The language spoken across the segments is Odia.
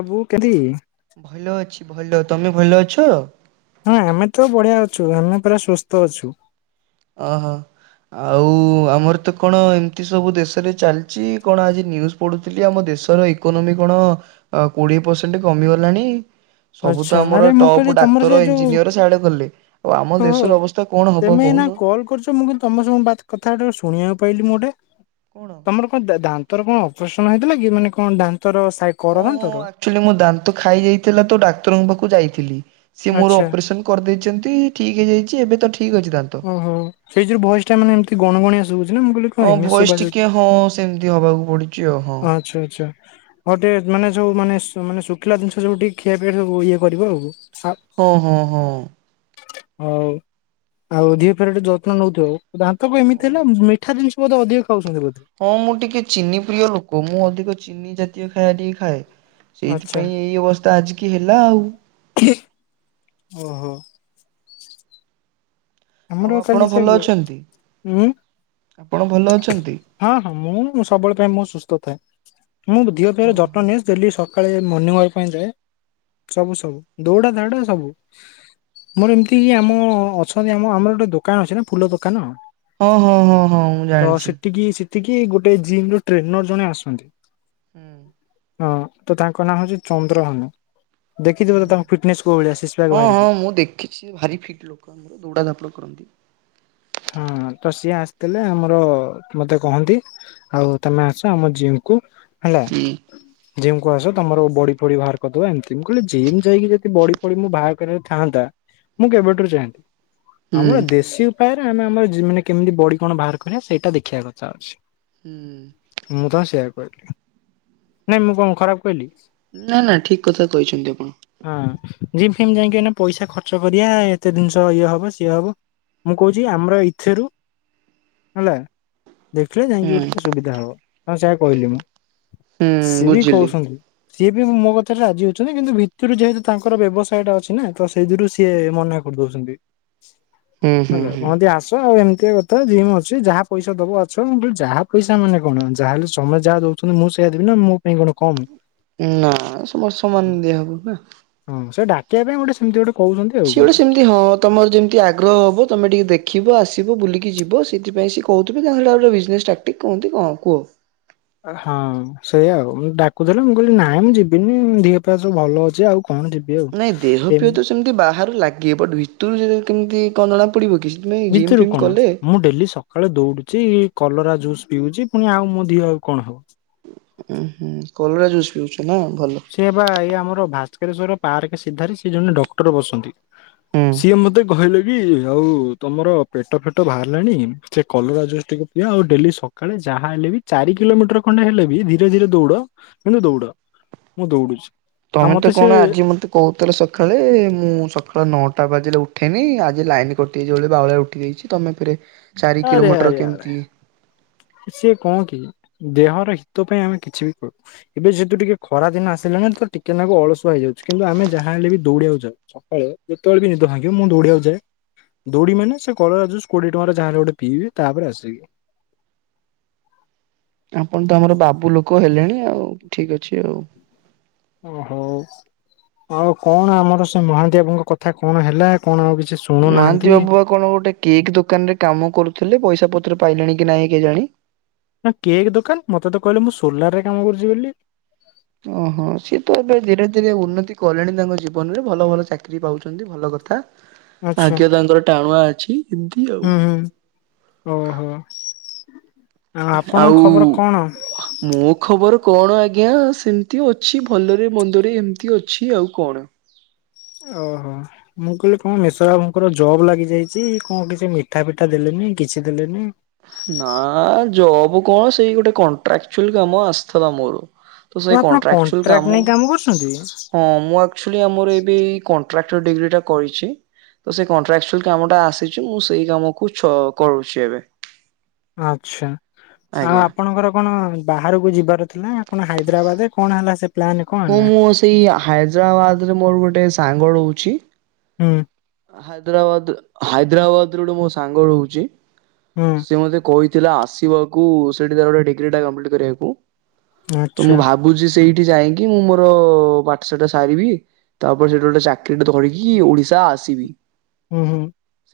ଆବୁ କେଦି। ଭଲ ଅଛି ଭଲ ତମେ ଭଲ ଅଛ? ହଁ ଆମେ ତ ବଢିଆ ଅଛୁ ଆମେ ପୁରା ସୁସ୍ଥ ଅଛୁ। ଓହୋ। ଆଉ ଆମର ତ କଣ ଏମିତି ସବୁ ଦେଶରେ ଚାଲିଛି କଣ ଆଜି ନିୁଉଜ ପଡୁଥିଲି ଆମ ଦେଶର ଇକୋନୋମୀ କଣ କୋଡିଏ ପରସେଣ୍ଟ କମିଗଲାଣି? ସବୁ ତ ଆଚ୍ଛା ଆରେ ଆମର ମୁଁ ଟପ୍ କହିଲି ତମର ସେ ଡାକ୍ତର ଯୋଉ ଇଞ୍ଜିନିୟର ସାଡେ ଗଲେ, ଆଉ ଆମ ଓହୋ ଦେଶର ଅବସ୍ଥା କଣ ହବ ତମେ ଏନା କହୁନ କଲ୍ କରୁଛ ମୁଁ କିନ୍ତୁ ତମ ସଙ୍ଗ କଥାଟା ଶୁଣିବାକୁ ପାଇଲି ମୁଁ ଗୋଟେ। କଣ? ତମର କଣ ଦାନ୍ତର କଣ ଅପରେସନ ହେଇଥିଲା କି ମାନେ କଣ ଦାନ୍ତର ସାଇ କର ଓ ହଁ ଦାନ୍ତର? ଆକଚ୍ୟୁଲି ମୋ ଦାନ୍ତ ଖାଇ ଯାଇଥିଲା ତ ଡକ୍ତରଙ୍କ ପାଖକୁ ଯାଇଥିଲି ସିଏ ମୋର ଆଚ୍ଛା ଅପରେସନ କରିଦେଇଛନ୍ତି ଠିକ୍ ହେଇଯାଇଛି ଏବେ ତ ଠିକ୍ ଅଛି ଦାନ୍ତ। ଓହୋ ସେଇ ଯୁଗୁରୁ ଭଏସ ଟା ମାନେ ଏ ମତି ଗଣ ଗଣିଆ ଶୁଭୁଛି ନା ମୁଁ କହିଲ କଣ ହଁ ଏମିତି ଭଏସ ଟିକେ ଶୁଭାଯାଉଛି, ହଁ ସେମିତି ହବାକୁ ପଡୁଛି ଆଉ ହଁ ଆଚ୍ଛା ଆଚ୍ଛା। ହଁ ଟିକେ ମାନେ ଯୋଉ ମାନେ ମାନେ ଶୁଖିଲା ଜିନିଷ ଯୋଉ ଟିକେ ଖିଆ ପିଆ ସବୁ ଇଏ କରିବ ଆଉ। ଓ ହଁ ହଁ ହଁ। ହଉ। ଆଉ ଧିଅ ପା ର ଯତ୍ନ ନଉଥିବ ଆଉ ଦାନ୍ତ ଏମିତି ହେଲା ମିଠା ଜିନିଷ ବୋଧ ଅଧିକ ଖାଉଛନ୍ତି ବୋଧେ ହଁ ମୁଁ ଟିକେ ଚିନି ପ୍ରିୟ ଲୋକ ମୁଁ ଅଧିକ ଚିନି ଜାତୀୟ ଖାଇବା ଟିକେ ଖାଏ। ଆଚ୍ଛା। ସେଇଥିପାଇଁ ଏଇ ଅବସ୍ଥା ଆଜିକି ହେଲା ଆଉ। ଓହୋ। ଆଉ ତମର ଆପଣ କାଲି ସେ ଭଲ ଅଛନ୍ତି? ଉଁ। ଆପଣ ଭଲ ଅଛନ୍ତି? ହଁ ହଁ ମୁଁ ସବୁବେଳେ ପାଇଁ ମୁ ସୁସ୍ଥ ଥାଏ ମୁଁ ଦିହ ଫିଅ ର ଯତ୍ନ ନିଏ ଡେଲି ସକାଳେ ମର୍ଣିଂ ୱାକ ପାଇଁ ଯାଏ ସବୁ ସବୁ ଦୌଡା ଦଉଟା ସବୁ ମୋର ଏମିତି କି ଆମ ଅ ଆମ ଆମର ଗୋଟେ ଦୋକାନ ଅଛି ନା ଫୁଲ ଦୋକାନ ହଁ ହଁ ହଁ ହଁ ମୁଁ ତ ଜାଣିଛି ସେଠିକି ସିଧା ଏଠିକି ଗୋଟେ ଜିମ୍ ର ଟ୍ରେନର ଜଣେ ଆସନ୍ତି। ହୁଁ ହଁ ତ ତାଙ୍କ ନାଁ ହଉଛି ଚନ୍ଦ୍ରହନୁ ହୁଁ ଦେଖିଥିବ ତ ତାଙ୍କ ଫିଟନେସ୍ କୋଉ ଭଳିଆ ସିକ୍ସ ପ୍ୟାକବାହାରିକି- କିଛି ଭାରି ଫିଟ୍ ଲୋକ ଆମର ଦୌଡ଼ା ଧାପଡ଼ କରନ୍ତି। ହୁଁ ତ ସିଏ ଆସିଥିଲେ ଆମର ମତେ କହନ୍ତି ଆଉ ତମେ ଆସ ଆମ ଜିମ୍ କୁ ହେଲା ହୁଁ ଜିମ୍ କୁ ଆସ ତମର ବଡି ଫଡି ବାହାର କରିଦବା ଏମତି ମୁଁ କହିଲି ଜିମ୍ ଯାଇକି ଯଦି ବଡି ମୁଁ ବାହା କରିବାର ଥାନ୍ତା ମୁଁ କେବେଠାରୁ ଯାଆନ୍ତି ହୁଁ ଆମର ଦେଶୀ ଉପାୟରେ ଆମେ ଆମର ମାନେ କେମିତି ବଡି କଣ ବାହାର କରିବା ସେଇଟା ଦେଖିବା କଥା ଅଛି। ହୁଁ। ମୁଁ ତ ସେୟା କହିଲି ନାଇଁ ମୁଁ କଣ ଖରାପ କହିଲି? ନା ନା ଠିକ କଥା କହିଛନ୍ତି ଆପଣ। ହଁ ଜିମ୍ ଫିମ୍ ଯାଇକି ଏଇନା ପଇସା ଖର୍ଚ୍ଚ କରିବା ଏତେ ଜିନିଷ ଇଏ ହବ ସିଏ ହବ। ମୁଁ କହୁଛି ଆମର ଇଥରୁ ହେଲା ଦେଖିଲେ ଯାଇକି ହୁଁ ଗୋଟେ ସୁବିଧା ମୁଁ ସେଇଆ କହିଲି ମୁଁ ହୁଁ ସିଏ ବି ବୁଝିଲି। କହୁଛନ୍ତି ସିଏ ବି ମୋ କଥାରେ ରାଜି ହଉଛନ୍ତି କିନ୍ତୁ ଭିତରୁ ଯେହେତୁ ତାଙ୍କର ବ୍ୟବସାୟ ଟା ଅଛି ନା ତ ସେଇଥିରୁ ସିଏ ମନେକ କରି ଦଉଛନ୍ତି। ହୁଁ ହୁଁ ହୁଁ କହନ୍ତି ଆସ ଆଉ ଏମିତି ତ ଜିମ ଅଛି ଯାହା ପଇସା ଦେବ ଅଛଁ ହ ଯାହା ପଇସା ମାନେ କଣ ଯାହାହେଲେ ସମୟ ଯାହା ଦେଉଛନ୍ତି ମୁଁ ସେଇା ଦେବି ନା ମୁଁ ଏ ଇ କମ୍ ନା ସମତ ସମାନ ଦିହା ହବ ନା। ହଁ ସେ ଡାକିବା ପାଇଁ ଗୋଟେ ସେମତି ଗୋଟେ କହୁଛନ୍ତି ଆଉ ସିଏ କଣ। ଗୋଟେ ସେମିତି ହ ତୁମର ଯେମିତି ଆଗ୍ରହ ହବ ତମେ ଟିକେ ଦେଖିବ ଆସିବ ବୁଲିକି ଯିବ ସେଥିପାଇଁ ସେ କହୁଥିବ ନହେଲେ ବିଜନେସ୍ ଷ୍ଟାର୍ଟ ଟିକେ କୁହନ୍ତି କଣ କୁହ? ହଁ। ସେଇଆ ଆଉ ଡାକୁଥିଲେ ମୁଁ କହିଲି ନାଇଁ ମୁଁ ଯିବିନି ଦିହ ଫିଅ ସବୁ ଭଲ ଅଛି ଆଉ କଣ ଯିବି ଆଉ। ନାଇଁ ଦେହ ଫିଅ ଏମିତି ତ ସେମିତି ବାହାରୁ ଲାଗିିବ ବ ଭିତରୁ କେମିତି କଣ ଜଣା ପଡିବ କି? ସେଥିପାଇଁ ଜିମ୍ ଭିତରୁ ଫିମ୍ କଣ କଲେ ମୁଁ ଡେଲି ସ ସକାଳେ ଦଉଡୁଛି କଲରା ଜୁସ୍ ପିଉଛି ପୁଣି ଆଉ ମୋ ଦିଅ ଆଉ କଣ ହବ? ଉଁ ହୁଁ କଲରା ଜୁସ୍ ପିଉଛ ନା ଭଲ। ସେଏ ବା ଏଇ ଆମର ଭାସ୍କରେଶ୍ଵର ପାର୍କ ସିଧାରେ ସେ ଜଣେ ଡକ୍ଟର ବସନ୍ତି। ହୁଁ। ସିଏ ମତେ କହିଲେ କି ଆଉ ତମର ପେଟ ଫେଟ ବାହାରିଲାଣି ସେ କଲରାଜୁସ୍ ଟିକେ ଆଉ ଡେଲି ସକାଳେ ଯାହା ହେଲେ ବି ଚାରି କିଲୋମିଟର ଖଣ୍ଡେ ହେଲେ ବି ଧୀରେ ଧୀରେ ଦୌଡ କିନ୍ତୁ ଦୌଡ। ମୁଁ ଦୌଡୁଛି। ଆଉ ତମେ ତ ମତେ ସେ କଣ ଆଜି ମତେ କହୁଥିଲଥିଲେ ସକାଳେ ମୁଁ ସକାଳେ ନଅଟା ବାଜିଲେ ଉଠେଇନି ଆଜି ଲାଇନ କଟିଯାଇଛି ବୋଲି ବାଉଳିଆ ଉଠିଯାଇଛି ତମେ ପରେ ଚାରି ଆରେ କିଲୋମିଟର ଆରେ ଆରେ କେମିତି ସିଏ କହ କି ଦେହର ହିତ ପାଇଁ ଆମେ କିଛି ବି କରୁ। ଏବେ ଯେହେତୁ ଟିକେ ଖରା ଦିନ ଆସିଲାଣି ତ ଟିକେ ନାକୁ ଅଳସୁଆ ହେଇଯାଉଛି କିନ୍ତୁ ଆମେ ଯାହା ହେଲେ ବି ଦୌଡିବାକୁ ଯାଉ। ସକାଳେ ଯେତେବେଳେ ବି ନିଦ ଭାଙ୍ଗିବ ମୁଁ ଦୌଡିବାକୁା ଯାଏ ଦୌଡିବି ମାନେ ସେ କଳରା ଜଷ୍ଟ୍ କୋଡିଏ ଟଙ୍କାରେ ଯେହେଲେ ଗୋଟେ ପିବି ତାପରେ ଆସିବି। ଆପଣ ତ ଆମର ବାବୁ ଲୋକ ହେଲେଣି ଆଉ ଠିକ ଅଛି ଆଉ। ଓ ହଉ ଆଉ କଣ ଆମର ସେ ମହାନ୍ତି ବାବୁଙ୍କ କଥା କଣ ହେଲା କଣ ଆଉ କିଛି ସୁ ମହାନ୍ତି ବାବୁଆ କଣ ଗୋଟେ କେକ୍ ଦୋକାନରେ କାମ କରୁଥିଲେ ପଇସା ପତ୍ର ପାଇଲେଣି କି ନାଇଁ କେଜାଣି ନା କେକ୍ ଦୋକାନ ମତେ ତ କହିଲେ ମୁଁ ସୋଲାର ରେ କାମ କରୁଛି ବୋଲି। ଓହୋ ସିଏ ତ ଏବେ ଧୀରେ ଧୀରେ ଉନ୍ନତି କଲେଣି ତାଙ୍କ ଜୀବନ ରେ ଭଲ ଭଲ ଚାକିରି ପାଉଛନ୍ତି ଭଲ କଥା। ଆଚ୍ଛା ଆଜ୍ଞା ତାଙ୍କର ଟାଣୁଆ ଅଛି। ଏମିତି ଆଉ ହୁଁ ହୁଁ ଓହୋ ଆପଣଙ୍କ ଆଉ ଖବର କଣ ମୋ ଖବର କଣ ଆଜ୍ଞା ସେମିତି ଅଛି ଭଲରେ ମନ୍ଦରେ ଏମିତି ଅଛି ଆଉ କଣ। ଓହୋ ମୁଁ କହିଲି କଣ ମେଷ ବାବୁଙ୍କର ଜବ୍ ଲାଗିଯାଇଛି କଣ କିଛି ମିଠା ପିଠା ଦେଲେନି କିଛି ଦେଲେନି। ନା ଜବ କଣ ସେଇ ଗୋଟେ କଣ୍ଟ୍ରାକ୍ଚୁଆଲ କାମ ଆସିଥିଲା ମୋର। ତ ଓ ସେଇ ଆପଣ କଣ୍ଟ୍ରାକ୍ଚୁଲ କଣ୍ଟ୍ରାକ୍ଟ କାମ ନେଇ କରୁଛନ୍ତି ହଁ ମୁଁ ଆ ଚୁଆଲି ଆମର ଏବେ କଣ୍ଟ୍ରାକ୍ଟର ଡିଗ୍ରୀଟା କରିଛି। ତ ସେ କଣ୍ଟ୍ରାକ୍ଚୁଆଲ କାମଟା ଆସିଛି ମୁଁ ସେଇ କାମ କୁ ଚ କରୁଛି ଏବେ। ଆଛା ଆଉ ଆଜ୍ଞା। ଆପଣଙ୍କର କଣ ବାହାରକୁ ଯିବାର ଥିଲା କଣ ହାଇଦ୍ରାବାଦରେ କଣ ହେଲା ସେ ପ୍ଲାନ କଣ ହଁ ହେଲା ମୁଁ ସେଇ ହାଇଦ୍ରାବାଦରେ ମୋର ଗୋଟେ ସାଙ୍ଗ ରହୁଛି। ହୁଁ ହାଇଦ୍ରାବାଦ ହାଇଦ୍ରାବାଦ ର ଗୋଟେ ମୋ ସାଙ୍ଗ ରହୁଛି ହୁଁ ସ ମତେ କହି ଥିଲା ଆସିବାକୁ ସେଇଠି ଗୋଟେ ଡିଗ୍ରୀ ଟା କଂପ୍ଲିଟ୍ କରିବାକୁ ତ ଆଚ୍ଛା ମୁଁ ଭାବୁଚି ବୁଚି ସେଇଠି ଯାଇକି ମୁଁ ମୋର ପାଠ ସାଟ ସାରିବି। ତାପରେ ସେଟି ଗୋଟେ ଚାକିରି ଟେ ଧରିକି ଓଡିଶା ଆସିବି। ହୁଁ ହୁଁ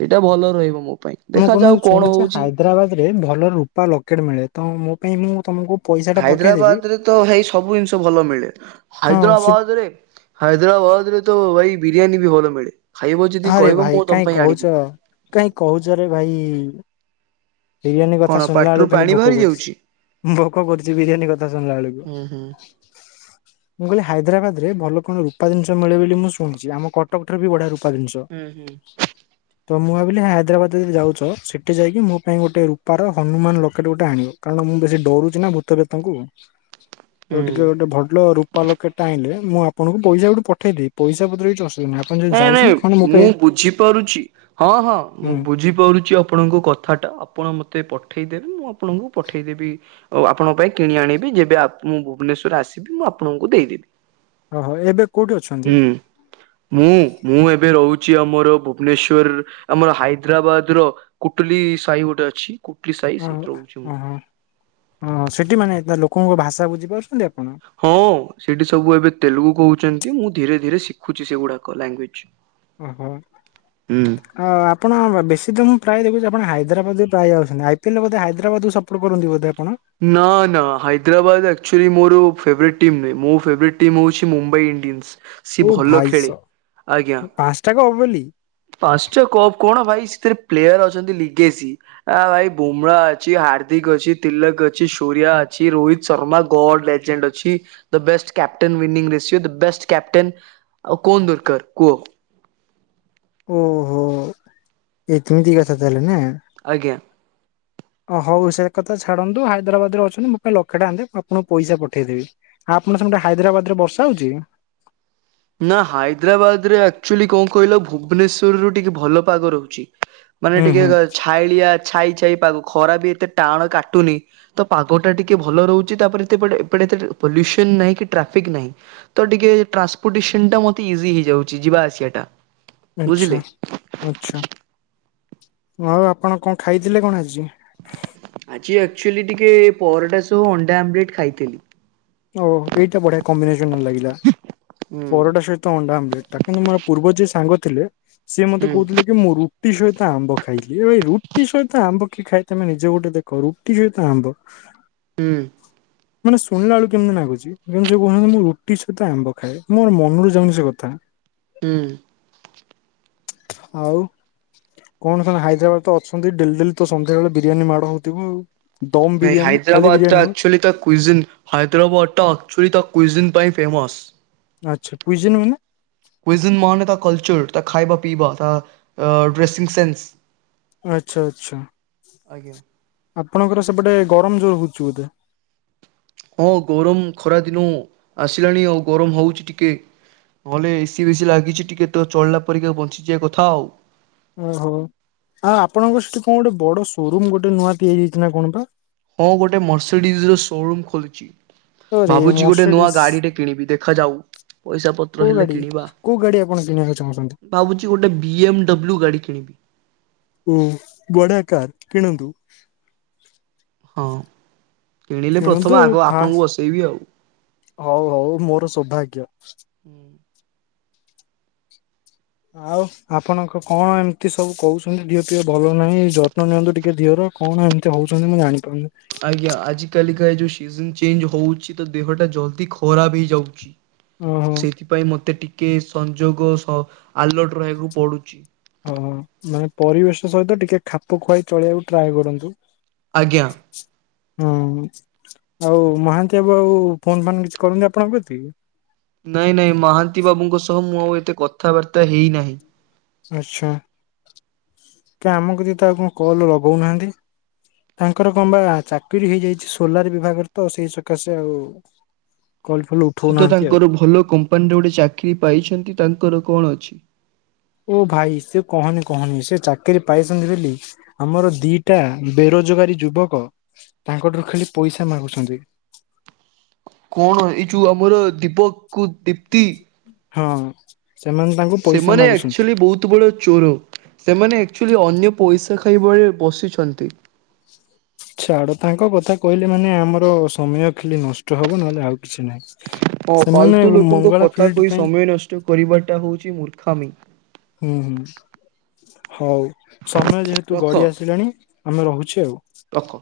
ଏଇଟା ଭଲ ରହିବ ମୋ ପାଇଁ ଦେଖାଯାଉ କଣ ହଉଛି। ହାଇଦ୍ରାବାଦରେ ଭଲ ରୂପା ଲକେଟ୍ ମିଳେ ତ ମୋ ପାଇଁ ମୁଁ ତୁମକୁ ହାଇଦ୍ରାବାଦ ରେ ତ ହେଇ ସବୁ ଜିନିଷ ଭଲ ମିଳେ ହଁ ସେ ହାଇଦ୍ରାବାଦ ରେ ହାଇଦ୍ରାବାଦ ରେ ତ ଭାଇ ବିରିୟାନୀ ବି ଭଲ ମିଳେ ଖାଇବ ଯଦି ଆରେ କହିବ ଭାଇ ମୁଁ ତମ କାହିଁ ପାଇଁ କହୁଛ ଆଣିବି। କାହିଁ କହୁଛରେ ଭାଇ ବିରିୟାନୀ କଥା କଣ ଶୁଣିଲା ପାଟିରୁ ବେଳକୁ ଖାଲି ପାଣି ବାହାରି ଭୋକ କରିୁଛି। ଯାଉଛି ଭୋକ କରୁଛି ବିରିୟାନୀ କଥା ଶୁଣିଲା ବେଳକୁ। ହୁଁ [inaudible] ମୁଁ କହିଲି ହାଇଦ୍ରାବାଦ ରେ ଭଲ କଣ ରୂପା ଜିନିଷ ମିଳେ ବୋଲି ମୁଁ ଶୁଣିଚି ଆମ କଟକ ଠାରୁ ବି ବଢିଆ ରୂପା ଜିନିଷ ହୁଁ ହୁଁ ତ ମୁଁ ଭାବିଲି ହାଇଦ୍ରାବାଦ ଯଦି ଯାଉଛ ସେଠି ଯାଇକି ମୋ ପାଇଁ ଗୋଟେ ରୂପାର ହନୁମାନ ଲକେଟ ଗୋଟେ ଆଣିବ କାରଣ ମୁଁ ବେଶୀ ଡରୁଛି ନା ଭୂତ ପେତଙ୍କୁ। ତ ହୁଁ ଟିକେ ଗୋଟେ ଭଲ ରୂପା ଲୋକେ ଟ ଆଣିଲେ ମୁଁ ଆପଣଙ୍କୁ ପଇସା ଗୋଟେ ପଠେଇଦବି ପଇସା ପତର କିଛି ଆସୁବି ନାଇଁ ନାଇଁ ମୁଁ ବୁଝିପାରୁଛି ହଁ ହଁ ମୁଁ ହୁଁ ବୁଝିପାରୁଛି ଆପଣଙ୍କୁ କ ଥାଟା ଆପଣ ମୋତେ ପଠାଇଦେବେ ମୁଁ ଆପଣଙ୍କୁ ପଠାଇଦେବି ଆ ଆପଣ ପାଇଁ କିଣି ଆଣିବି ଯେବେ ଆ ମୁଁ ଭୁବନେଶ୍ୱର୍ ଆସିବି ମୁଁ ଆପଣଙ୍କୁ ଦେଇଦେବି ଓହୋ ଏବେ କୋଉଠି ଅଛନ୍ତି? ହୁଁ। ମୁଁ ମୁଁ ଏବେ ରହୁଛି ଆମର ଭୁବନେଶ୍ଵର ଆମର ହାଇଦ୍ରାବାଦ ର କୁଟୁଲି ସାହି ଗୋଟେ ଅଛି। କୁଟଲି ସାହି ଆଉ ସେଇଠି ରହୁଛି ମୁଁ। ଓହୋ ଓ ସେଠି ମାନେ ତା ଲୋକଙ୍କ ଭାଷା ବୁଝିପାରୁଛନ୍ତି ଆପଣ? ହଁ ସେଠି ସବୁ ଏବେ ତେଲୁଗୁ କହୁଛନ୍ତି ମୁଁ ଧୀରେ ଧୀରେ ଶିଖୁଛି ସେଗୁଡାକ ଲାଙ୍ଗୁଏଜ। ଓହୋ ହୁଁ ଅ ଆପଣ ବେଶୀ ଦିନ ମୁଁ ପ୍ରାୟ ଦେଖୁଚି ଆପଣ ହାଇଦ୍ରାବାଦ ବି ପ୍ରାୟ ଯାଉଚନ୍ତି ଆଇପିଏଲ ରେ ବୋଧେ ହାଇଦ୍ରାବାଦକୁ ସ ପଟ୍ କରନ୍ତି ବଧେ ଆପଣ? ନା ନା ହାଇଦ୍ରାବାଦ୍ ଆକ୍ଚୁଆଲି ମୋର ଫେଭରେଟ୍ ଟିମ୍ ନୁହଁ ମୋ ଫେଭରେଟ୍ ଟିମ୍ ହେଉଛି ମୁମ୍ବାଇ ଇଣ୍ଡିଆ। ସିଏ ଓ ଭଲ ଭାଇସ ଖେଳେ ଆଜ୍ଞା। ପାଞ୍ଚଟା କପ ବୋଲି ପାଞ୍ଚଟା କପ୍ କଣ ଭାଇ ସେଥିରେ ପ୍ଲେୟାର ଅଛନ୍ତି ଲିଗେସି ଆ ଭାଇ ବୁମ୍ରା ଅଛି ହାର୍ଦ୍ଦିକ ଅଛି ତିଲକ୍ ଅଛି ସୂରୟା ଅଛି ରୋହିତ ଶର୍ମା ଗଡ୍ ଲେଜେଣ୍ଡ୍ ଅଛି। The best captain winning the best captain ଆଉ କନ୍ ଦରକାର୍ କୁହ। ଓହୋ ଏତେମି କଥା ତାହେଲେ ନା। ଆଜ୍ଞା। ହଉ ସେ କଥା ଛାଡ଼ନ୍ତୁ ହାଇଦ୍ରାବାଦ ରେ ଅଛନ୍ତି ମୋ ପାଇଁ ଲକ୍ଷେ ଟଙ୍କା ଦିଅନ୍ତୁ ମୁଁ ଆପଣଙ୍କୁ ପଇସା ପଠେଇଦେବି। ଆପଣ ସେଠେ ହାଇଦ୍ରାବାଦ୍ ରେ ବର୍ଷା ହଉଚି? ନା ହାଇଦ୍ରାବାଦରେ ଆକ୍ଚୁଆଲି କଣ କହିଲ ଭୁବନେଶ୍ଵର ରୁ ଟିକେ ଭଲ ପାଗ ରହୁଚି। ମାନେ ହୁଁ ଟିକେ ହୁଁ। ଛାଇଳିଆ ଛାଇ ଛାଇ ପାଗ ଖରା ବି ଏତେ ଟାଣ କାଟୁନି। ତ ପାଗ ଟା ଟିକେ ଭଲ ରହୁଚି ତାପରେ ଏପଟେ ଏପଟେ ଏତେ ପଲ୍ୟୁସନ୍ ନାହିଁ କି ଟ୍ରାଫିକ୍ ନାହିଁ। ତ ଟିକେ ଟ୍ରାନ୍ସପୋର୍ଟେସନ୍ ଟା ମତେ ଇଜି ହେଇଯାଉଚି ଯିବା ଆସିବା ଟା। ଆଛା ବୁଝିଲେ। ଆଛା ଆଉ ଆପଣ କଣ ଖାଇଥିଲେ କଣ ଆଜି? ଆଜି ଆକ୍ଚୁଆଲି ଟିକେ ପରଟା ସହ ଅଣ୍ଡା ଆମ୍ ଲେଟ୍ ଖାଇଥିଲି। ଓ ଏଇଟା ବଢିଆ କମ୍ବିନେସନ ଲାଗିଲା। ହୁଁ ପରଟା ସହିତ ଅଣ୍ଡା ଆମ୍ ଲେଟ୍ ତା କିନ୍ତୁ ମୋର ପୂର୍ବ ଯିଏ ସାଙ୍ଗ ଥିଲେ ସିଏ ମତେ ହୁଁ କହୁଥିଲେ ମୁଁ ରୁଟି ସହିତ ଆମ୍ବ ଖାଇଲି ଏ ରୁଟି ସହିତ ଆମ୍ବ କିଏ ଖାଏ ତମେ ନିଜେ ଗୋଟେ ଦେଖ ରୁଟି ସହିତ ଆମ୍ବ ହୁଁ। ମୁଁ ଶୁଣିଲା ବଳକୁ କେମିତି ନାଗୁଚି କିନ୍ତୁ ସେ କହୁଚନ୍ତି ମୁଁ ରୁଟି ସହିତ ଆମ୍ବ ଖାଏ ମୋର ମନରୁ ଯାଉନି ସେ କଥା। ହୁଁ। ଆଉ। କଣ ସେ ହାଇଦ୍ରାବାଦ ତ ଅଛନ୍ତି ଡେଲି ଡେଲି ତ ସନ୍ଧ୍ୟାବେେଳେ ବିରିୟାନୀ ମାଡ଼ ହଉଥିବ ଆଉ। ଦମ୍ ନାଇଁ ବିରିୟାନୀ ଖାଲି ହାଇଦ୍ରାବାଦ ବିରିୟାନୀ ଟା ନୁହଁ ଆକ୍ଚୁଆଲି ତା କୁଇଜିନ୍ ହାଇଦ୍ରାବାଦ୍ ଟା ଆକ୍ଚୁଆଲି ତା କୁଇଜିନ୍ ପାଇଁ ଫେମସ୍। ଆଚ୍ଛା କୁଇଜିନ୍ ମାନେ? କୁଇଜିନ୍ ମାନେ ତା କଲ୍ଚର୍ ତା ଖାଇବା ପିଇବା ତା ତ ଡ୍ରେସିଂ ସେନ୍ସ୍ ଆଚ୍ଛା ଆଚ୍ଛା ଆଜ୍ଞା ଆପଣଙ୍କର ସେପଟେ ଗରମ ଜୋର୍ ହଉଚି ବୋଧେ? ହଁ ଗରମ୍ ଖରାଦିନ ଆସିଲାଣି ଆଉ ଗରମ୍ ହଉଚି ଟିକେ। ହଲ୍ ରେ ଏସିି ବେସିି ଲାଗିଚି ଟିକେ ତ ଚଳିଲା ପରିକା ବଞ୍ଚିଯିବା କଥା ଆଉ। ଓହୋ ଆ ଆପଣଙ୍କ ସେଠି କଣ ଗୋଟେ ବଡ ସୋରୁମ୍ ଗୋଟେ ନୂଆ ତିଆରି ହେଇଚି ନା କଣ ପା? ହଁ ଗୋଟେ ମର୍ସିଡିଜ୍ ର ସୋରୁମ୍ ଖୋଲିଚି। ଆରେ ଭାବୁଚି ଗୋଟେ ନୂଆ ମର୍ସିଡିସ୍ ଗାଡିଟେ କିଣିବି ଦେଖାଯାଉ ପଇସା ପ କୋଉ ଗାଡି କୋଉ ଗାଡି ଆପଣ କିଣିବାକୁ ଚାହୁଁଛନ୍ତି? ଭାବୁଚି ଗୋଟେ ବି ଏମ୍ ଡବ୍ଲ୍ୟୁ ଗାଡି କିଣିବି। ଓ ବଢିଆ କାର୍ କିଣନ୍ତୁ। ହଁ କିଣିଲେ କିଣନ୍ତୁ ପ୍ରଥମ ଆଗ ଫାଷ୍ଟ ଆପଣଙ୍କୁ ବସେଇବି ଆଉ। ହଉ ହଉ ମୋର ସୌଭାଗ୍ୟ। ହୁଁ। ଆଉ ଆପଣଙ୍କ କଣ ଏମିତି ସବୁ କହୁଚନ୍ତି ଦେହ ପିହ ଭଲ ନାହିଁ ଯତ୍ନ ନିଅନ୍ତୁ ଟିକେ ଦିହର। କଣ ଏମିତି ହଉଚନ୍ତି ମୁଁ ଜାଣିପାରୁନି। ଆଜ୍ଞା ଆଜିି କାଲିକା ଏ ଯୋଉ ସିଜନ୍ ଚେଞ୍ଜ୍ ହଉଚି ତ ଦେହଟା ଜଲ୍ଦି ଖରାପ ହେଇ ଯାଉଚି ଓହୋ ସେଥି ପାଇଁ ମତେ ଟିକେ ସଂଯୋଗ ସ ଆଲର୍ଟ ରହିବାକୁ ପଡୁଚି। ଓ ମାନେ ପରିବେଶ ସହିତ ଟିକେ ଖାପ ଖୁଆଇ ଚଳିବାକୁ ଟ୍ରାଏ କରନ୍ତୁ। ଆଜ୍ଞା। ହୁଁ ଆଉ ମହାନ୍ତି ଆବୁ ଆଉ ଫୋନ୍ ଫାନ୍‌ କିଛି କରନ୍ତି ଆପଣଙ୍କ କତିକି? ନାଇଁ ନାଇଁ ମହାନ୍ତି ବାବୁଙ୍କ ସହ ମୁଁ ଆଉ ଏତେ କଥାବାର୍ତ୍ତା ହେଇନାହିଁ। ଆଚ୍ଛା କା ଆମକୁ ଦି ତ ଆଉ କଣ କଲ୍ ଲଗୋଉନାହାନ୍ତି। ତାଙ୍କର କଣ ବା ଚାକିରି ହେଇଯାଇଛି ସୋଲାର ବିଭାଗରେ ତ ସେଇ ସକାଶେ ଆଉ କଲ୍ ଫଲ୍ ସିଏ ତ ଉଠଉନାହାନ୍ତି ଆଉ। ତାଙ୍କର ଭଲ କମ୍ପାନୀରେ ଗୋଟେ ଚାକିରୀ ପାଇଛନ୍ତି ତାଙ୍କର କଣ ଅଛି। ଓ ଭାଇ ସେ କହନି କହନି ସେ ଚାକିରୀ ପାଇଛନ୍ତି ବୋଲି ଆମର ଦିଟା ବେରୋଜଗାରୀ ଯୁବକ ତାଙ୍କଠାରୁ ଖାଲି ପଇସା ମାଗୁଚନ୍ତି। କଣ ଏଇ ଯୋଉ ଆମର ଦୀପକୁ ଦିପ୍ତି। ହଁ ସେମାନେ ତାଙ୍କୁ ପଇସା ସେମାନେ ମାଗୁଛନ୍ତି। ଆକ୍ଚ୍ବଲି ବହୁତ ବଡ଼ ଚୋର ସେମାନେ ଆକ୍ଚ୍ବଲି ଅନ୍ୟ ପଇସା ଖାଇବା ରେ ବସିଛନ୍ତି। ଛାଡ ତାଙ୍କ କଥା କହିଲେ ମାନେ ଆମର ସମୟ ଖାଲି ନଷ୍ଟ ହବ ନହେଲେ ଆଉ କିଛି ନାଇଁ। ହଁ ଫାଲତୁ ଲୋକଙ୍କ କଥା ଫିଲ୍ଡ କହି ପାଇଁ ସମୟ ନଷ୍ଟ କରିବାଟା ହୋଉଚି ମୂର୍ଖାମି। ହୁଁ ହୁଁ ହୋଉ ସମୟ ଯେହେତୁ ଗଡି ଆସିଲାଣି ଆମେ ରହୁଛୁ ଆଉ। ରଖନ୍ତୁ।